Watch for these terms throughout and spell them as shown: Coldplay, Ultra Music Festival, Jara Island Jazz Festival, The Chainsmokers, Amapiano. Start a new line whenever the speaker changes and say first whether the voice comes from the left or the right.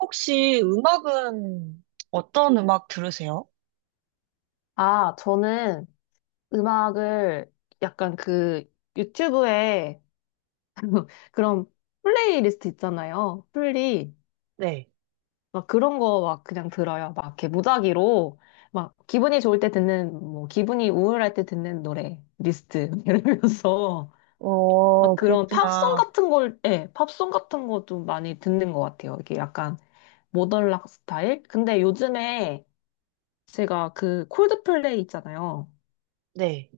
right: 혹시 음악은 어떤 음악 들으세요?
left: 아, 저는 음악을 약간 그 유튜브에 그런 플레이리스트 있잖아요. 플리.
right: 네.
left: 막 그런 거 막 그냥 들어요. 막 이렇게 무작위로. 막 기분이 좋을 때 듣는, 뭐 기분이 우울할 때 듣는 노래 리스트. 이러면서
right: 어,
left: 막 그런 팝송
right: 그렇구나.
left: 같은 걸, 예, 팝송 같은 거 좀 많이 듣는 것 같아요. 이게 약간 모던 락 스타일? 근데 요즘에 제가 그 콜드플레이 있잖아요.
right: 네.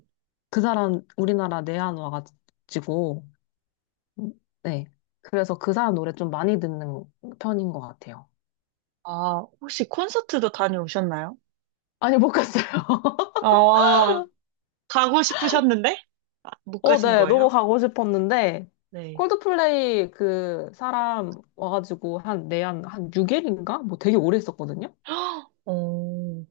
left: 그 사람 우리나라 내한 와가지고 음, 네. 그래서 그 사람 노래 좀 많이 듣는 편인 것 같아요.
right: 아, 혹시 콘서트도 다녀오셨나요?
left: 아니 못 갔어요.
right: 아, 가고 싶으셨는데? 아, 못
left: 어,
right: 가신
left: 네. 너무
right: 거예요?
left: 가고 싶었는데
right: 네.
left: 콜드플레이 그 사람 와가지고 한 내한 한 6일인가 뭐 되게 오래 있었거든요.
right: 헉, 어,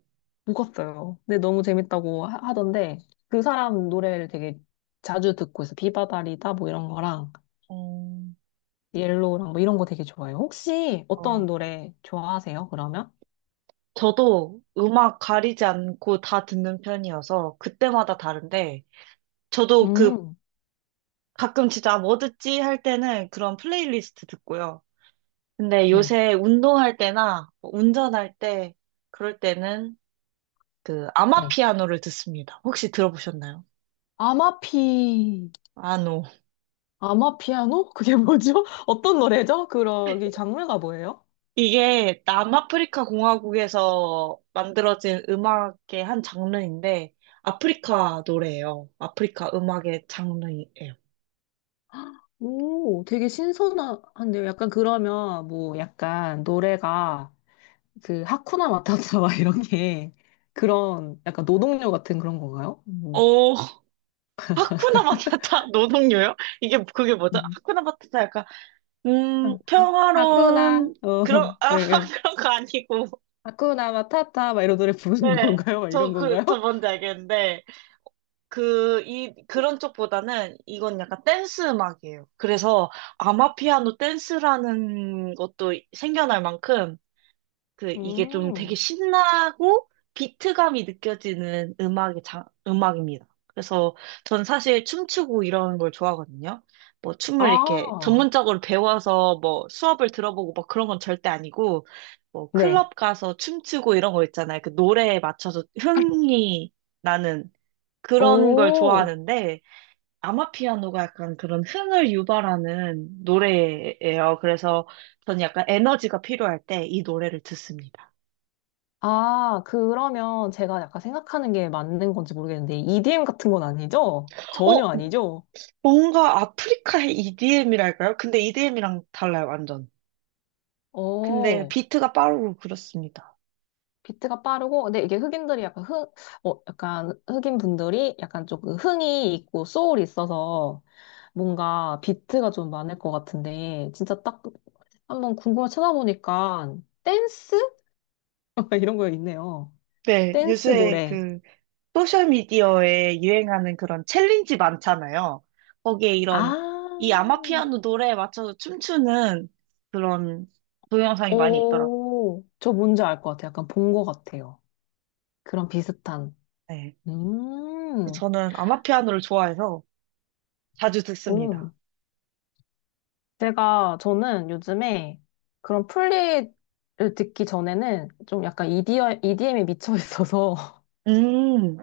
left: 못 갔어요. 근데 너무 재밌다고 하던데 그 사람 노래를 되게 자주 듣고 있어. 비바다리다 뭐 이런 거랑
right: 어,
left: 옐로우랑 뭐 이런 거 되게 좋아해요. 혹시 어떤
right: 어.
left: 노래 좋아하세요? 그러면?
right: 저도 음악 가리지 않고 다 듣는 편이어서 그때마다 다른데, 저도 그
left: 음.
right: 가끔 진짜 뭐 듣지 할 때는 그런 플레이리스트 듣고요. 근데
left: 네.
right: 요새 운동할 때나 뭐 운전할 때 그럴 때는 그
left: 네.
right: 아마피아노를 듣습니다. 혹시 들어보셨나요?
left: 아마피,
right: 아노.
left: 아마피아노? 그게 뭐죠? 어떤 노래죠? 그런, 이 장르가 뭐예요?
right: 이게 남아프리카 공화국에서 만들어진 음악의 한 장르인데 아프리카 노래예요. 아프리카 음악의 장르예요.
left: 오, 되게 신선한데요. 약간 그러면 뭐 약간 노래가 그 하쿠나 마타타 막 이런 게 그런 약간 노동요 같은 그런 건가요? 뭐
right: 어, 하쿠나 마타타 노동요요? 이게 그게 뭐죠?
left: 음.
right: 하쿠나 마타타 약간
left: 아, 아, 하쿠나
right: 평화로운
left: 어,
right: 그런
left: 예,
right: 아
left: 예.
right: 그런 거 아니고.
left: 하쿠나 마타타 막 이런 노래 부르는
right: 네.
left: 건가요? 막
right: 저
left: 이런
right: 그,
left: 건가요?
right: 저 뭔지 알겠는데 그런 쪽보다는 이건 약간 댄스 음악이에요. 그래서 아마피아노 댄스라는 것도 생겨날 만큼 이게 좀 되게
left: 음,
right: 신나고 비트감이 느껴지는 음악의 음악입니다. 그래서 전 사실 춤추고 이런 걸 좋아하거든요. 뭐 춤을 이렇게
left: 아,
right: 전문적으로 배워서 뭐 수업을 들어보고 막 그런 건 절대 아니고 뭐
left: 네.
right: 클럽 가서 춤추고 이런 거 있잖아요. 그 노래에 맞춰서 흥이 나는 그런 걸
left: 오.
right: 좋아하는데 아마피아노가 약간 그런 흥을 유발하는 노래예요. 그래서 저는 약간 에너지가 필요할 때 이 노래를 듣습니다.
left: 아, 그러면 제가 약간 생각하는 게 맞는 건지 모르겠는데, EDM 같은 건 아니죠? 전혀
right: 어,
left: 아니죠?
right: 뭔가 아프리카의 EDM이랄까요? 근데 EDM이랑 달라요, 완전. 근데
left: 어,
right: 비트가 빠르고 그렇습니다.
left: 비트가 빠르고, 근데 이게 흑인들이 약간 흑, 어, 약간 흑인 분들이 약간 좀그 흥이 있고 소울이 있어서 뭔가 비트가 좀 많을 것 같은데, 진짜 딱 한번 궁금해 찾아보니까 댄스? 이런 거 있네요.
right: 네,
left: 댄스
right: 요새
left: 노래.
right: 그 소셜미디어에 유행하는 그런 챌린지 많잖아요. 거기에
left: 아,
right: 이런 이 아마피아노 노래에 맞춰서 춤추는 그런 동영상이 많이 있더라고요.
left: 오, 저 뭔지 알 것 같아요. 약간 본 것 같아요. 그런 비슷한.
right: 네.
left: 음,
right: 저는 아마피아노를 좋아해서 자주 듣습니다.
left: 오. 저는 요즘에 그런 플리를 듣기 전에는 좀 약간 EDM에 미쳐 있어서
right: 음,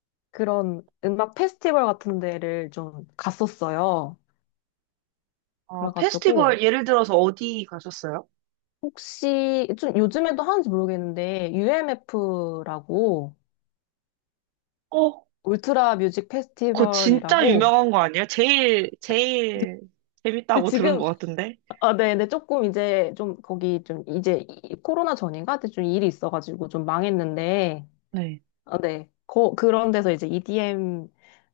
left: 그런 음악 페스티벌 같은 데를 좀 갔었어요. 그래가지고,
right: 페스티벌 예를 들어서 어디 가셨어요?
left: 혹시, 좀 요즘에도 하는지 모르겠는데, UMF라고,
right: 어,
left: 울트라 뮤직
right: 그거 진짜
left: 페스티벌이라고,
right: 유명한 거 아니에요? 제일, 제일
left: 근데
right: 재밌다고 들은
left: 지금,
right: 것 같은데?
left: 아, 네네, 조금 이제 좀 거기 좀 이제 코로나 전인가? 그때 좀 일이 있어가지고 좀 망했는데,
right: 네.
left: 아, 네. 거, 그런 데서 이제 EDM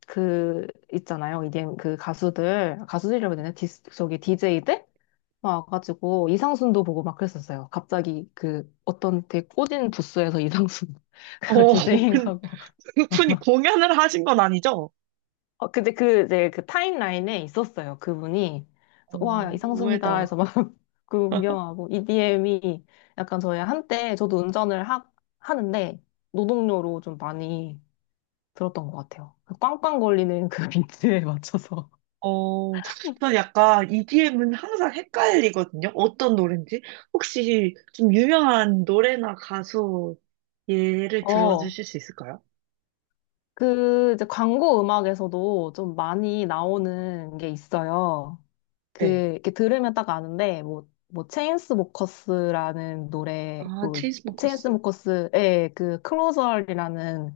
left: 그 있잖아요. EDM 그 가수들이라고 해야 되나? 디스, 저기 DJ들 막 와가지고 이상순도 보고 막 그랬었어요. 갑자기 그 어떤 되게 꼬진 부스에서 이상순 그
right: 어, 근,
left: 디제잉하고
right: 그분이 공연을 하신 건 아니죠?
left: 어, 근데 그 이제 그 타임라인에 있었어요. 그분이. 그래서
right: 어,
left: 와 이상순이다
right: 의외다.
left: 해서 막 그거 구경하고 EDM이 약간 저희 한때 저도 운전을 하는데 노동요로 좀 많이 들었던 것 같아요. 그 꽝꽝 걸리는 그 비트에 맞춰서.
right: 어, 전 약간 EDM은 항상 헷갈리거든요. 어떤 노래인지. 혹시 좀 유명한 노래나 가수 예를
left: 어,
right: 들어주실 수 있을까요?
left: 그 이제 광고 음악에서도 좀 많이 나오는 게 있어요. 그 이렇게 들으면 딱 아는데 뭐 뭐 체인스모커스라는
right: 아,
left: 노래도 있고
right: 체인스모커스.
left: 체인스모커스의 그 클로저이라는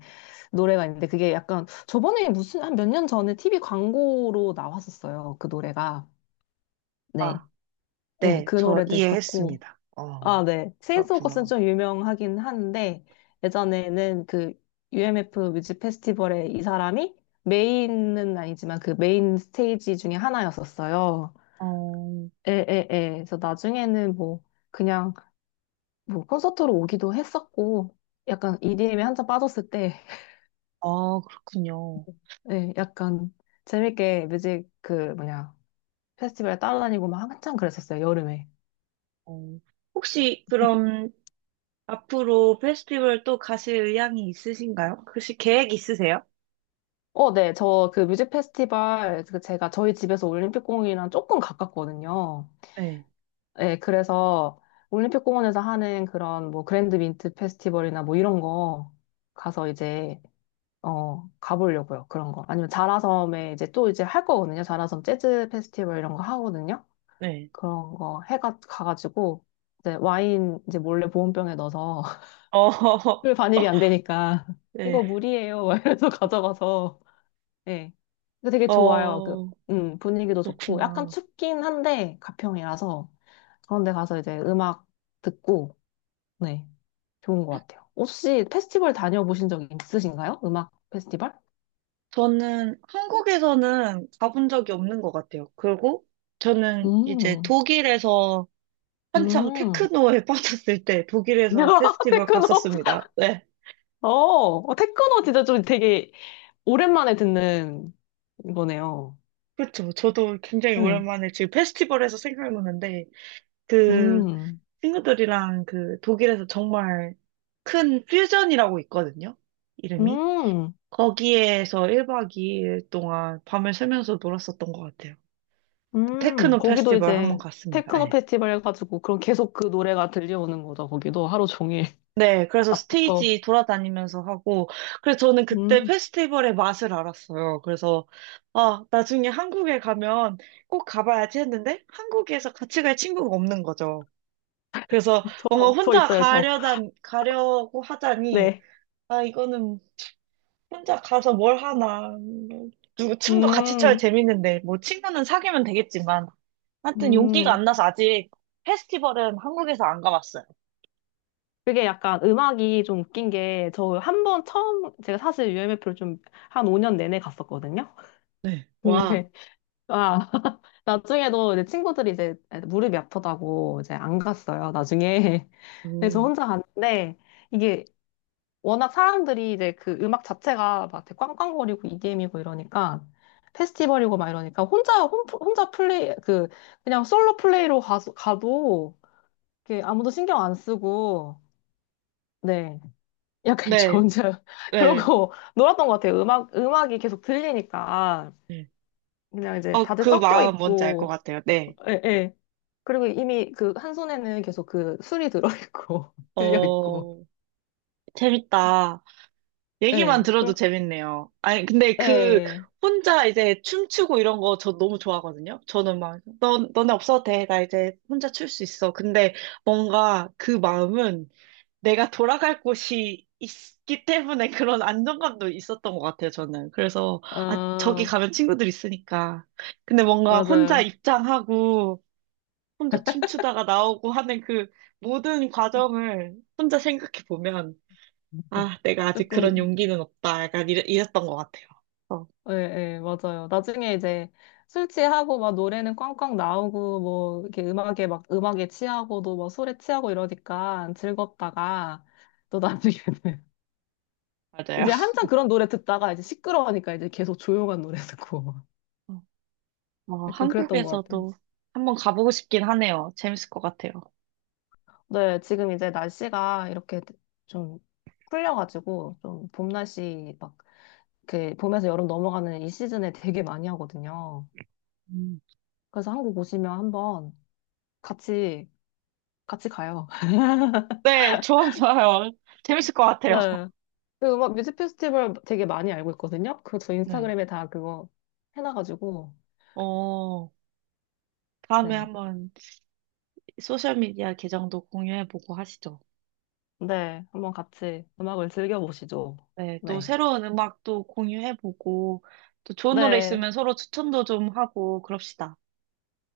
left: 노래가 있는데 그게 약간 저번에 무슨 한 몇 년 전에 TV 광고로 나왔었어요. 그 노래가. 네.
right: 아,
left: 네,
right: 네,
left: 그
right: 저
left: 노래도 있었고
right: 이해했습니다.
left: 아,
right: 어,
left: 네. 체인소 커스는
right: 그렇구나.
left: 좀 유명하긴 한데, 예전에는 그 UMF 뮤직 페스티벌에 이 사람이 메인은 아니지만 그 메인 스테이지 중에 하나였었어요.
right: 어,
left: 에, 에, 에. 그래서 나중에는 뭐 그냥 뭐 콘서트로 오기도 했었고, 약간 EDM에 한참 빠졌을 때,
right: 아, 그렇군요.
left: 예, 약간 재밌게 뮤직 그 뭐냐, 페스티벌에 따라다니고 막 한참 그랬었어요, 여름에.
right: 어, 혹시 그럼 앞으로 페스티벌 또 가실 의향이 있으신가요? 혹시 계획 있으세요?
left: 어, 네. 저 그 뮤직 페스티벌 그 제가 저희 집에서 올림픽공원이랑 조금 가깝거든요.
right: 네,
left: 예, 그래서 올림픽공원에서 하는 그런 뭐 그랜드 민트 페스티벌이나 뭐 이런 거 가서 이제 어 가보려고요. 그런 거. 아니면 자라섬에 이제 또 이제 할 거거든요. 자라섬 재즈 페스티벌 이런 거 하거든요.
right: 네.
left: 그런 거 해가 가가지고 이제 와인 이제 몰래 보온병에 넣어서
right: 어,
left: 술 반입이 안 되니까
right: 네.
left: 이거 물이에요. 막 이래서 가져가서 예. 근데 되게 좋아요. 그
right: 어,
left: 분위기도 좋고 약간
right: 그렇구나.
left: 춥긴 한데 가평이라서 그런데 가서 이제 음악 듣고 네. 좋은 것 같아요. 혹시 페스티벌 다녀보신 적 있으신가요? 음악 페스티벌?
right: 저는 한국에서는 가본 적이 없는 것 같아요. 그리고 저는 이제
left: 음,
right: 독일에서 한창
left: 음.
right: 테크노에 빠졌을 때
left: 야,
right: 독일에서 페스티벌
left: 테크노.
right: 갔었습니다. 네.
left: 어, 어, 테크노 진짜 좀 되게 오랜만에 듣는 거네요.
right: 그렇죠. 저도 굉장히
left: 응.
right: 오랜만에 지금 페스티벌에서 생각나는데 그
left: 음,
right: 친구들이랑 그 독일에서 정말 큰 퓨전이라고 있거든요. 이름이.
left: 음,
right: 거기에서 1박 2일 동안 밤을 새면서 놀았었던 것 같아요. 테크노
left: 거기도
right: 페스티벌 한번
left: 이제
right: 갔습니다.
left: 테크노
right: 네.
left: 페스티벌 해가지고 그럼 계속 그 노래가 들려오는 거죠. 거기도 하루 종일.
right: 네, 그래서
left: 앞부터.
right: 스테이지 돌아다니면서 하고, 그래서 저는 그때
left: 음,
right: 페스티벌의 맛을 알았어요. 그래서, 아, 나중에 한국에 가면 꼭 가봐야지 했는데, 한국에서 같이 갈 친구가 없는 거죠. 그래서 뭔가
left: 저
right: 혼자
left: 있어요, 저.
right: 가려고 하자니,
left: 네.
right: 아, 이거는 혼자 가서 뭘 하나. 누구, 춤도 같이 춰야
left: 음,
right: 재밌는데, 뭐 친구는 사귀면 되겠지만, 하여튼 용기가
left: 음.
right: 안 나서 아직 페스티벌은 한국에서 안 가봤어요.
left: 그게 약간 음악이 좀 웃긴 게, 저 한 번 처음, 제가 사실 UMF를 좀 한 5년 내내 갔었거든요?
right: 네. 와,
left: 근데, 아, 나중에도 이제 친구들이 이제 무릎이 아프다고 이제 안 갔어요, 나중에. 근데 저
right: 음,
left: 혼자 갔는데, 이게 워낙 사람들이 이제 그 음악 자체가 막 되게 꽝꽝거리고 EDM이고 이러니까, 페스티벌이고 막 이러니까, 혼자 플레이, 그, 그냥 솔로 플레이로 가도, 이렇게 아무도 신경 안 쓰고, 네. 약간 저
right: 네.
left: 혼자
right: 네.
left: 그러고 놀았던 것 같아요. 음악이 계속 들리니까.
right: 네.
left: 그냥 이제
right: 어,
left: 다들
right: 그
left: 섞여
right: 마음 뭔지 알 것
left: 있고,
right: 같아요. 네.
left: 예, 예. 그리고 이미 그 한 손에는 계속 그 술이 들어있고, 들려있고,
right: 어, 재밌다. 얘기만
left: 예,
right: 들어도
left: 그렇,
right: 재밌네요. 아니, 근데
left: 예,
right: 혼자 이제 춤추고 이런 거 저 너무 좋아하거든요. 저는 막, 너네 없어도 돼. 나 이제 혼자 출 수 있어. 근데 뭔가 그 마음은 내가 돌아갈 곳이 있기 때문에 그런 안정감도 있었던 것 같아요, 저는. 그래서, 아, 저기
left: 아,
right: 가면 친구들 있으니까. 근데 뭔가 혼자
left: 맞아요.
right: 입장하고, 혼자 춤추다가 나오고 하는 그 모든 과정을 혼자 생각해 보면, 아, 내가 아직 그런
left: 조금,
right: 용기는 없다. 약간 이랬던 것 같아요. 어,
left: 예, 예, 맞아요. 나중에 이제 술 취하고 막 노래는 꽝꽝 나오고, 뭐, 이렇게 음악에 막, 음악에 취하고도 막 술에 취하고 이러니까 즐겁다가, 또 나중에는
right: 맞아요.
left: 이제 한참 그런 노래 듣다가 이제 시끄러우니까 이제 계속 조용한 노래 듣고
right: 어,
left: 약간 그랬던 것 같아요.
right: 한국에서도 한번 가보고 싶긴 하네요. 재밌을 것 같아요.
left: 네, 지금 이제 날씨가 이렇게 좀 풀려가지고 좀 봄 날씨 막 그 봄에서 여름 넘어가는 이 시즌에 되게 많이 하거든요.
right: 음.
left: 그래서 한국 오시면 한번 같이 같이 가요.
right: 네, 좋아요. 재밌을 것 같아요.
left: 네. 그 음악 뮤직 페스티벌 되게 많이 알고 있거든요. 그거 저
right: 네.
left: 인스타그램에 다 그거 해놔가지고
right: 어, 다음에
left: 네.
right: 한번 소셜미디어 계정도 공유해보고 하시죠.
left: 네, 한번 같이 음악을 즐겨보시죠.
right: 네, 또
left: 네.
right: 새로운 음악도 공유해보고, 또 좋은 노래
left: 네.
right: 있으면 서로 추천도 좀 하고, 그럽시다.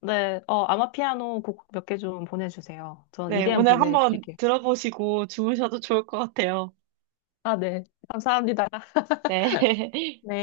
left: 네, 어, 아마피아노 곡 몇 개 좀 보내주세요. 전
right: 네,
left: 이대한
right: 오늘 한번
left: 보내드릴게요.
right: 들어보시고 주무셔도 좋을 것 같아요.
left: 아, 네. 감사합니다.
right: 네.
left: 네.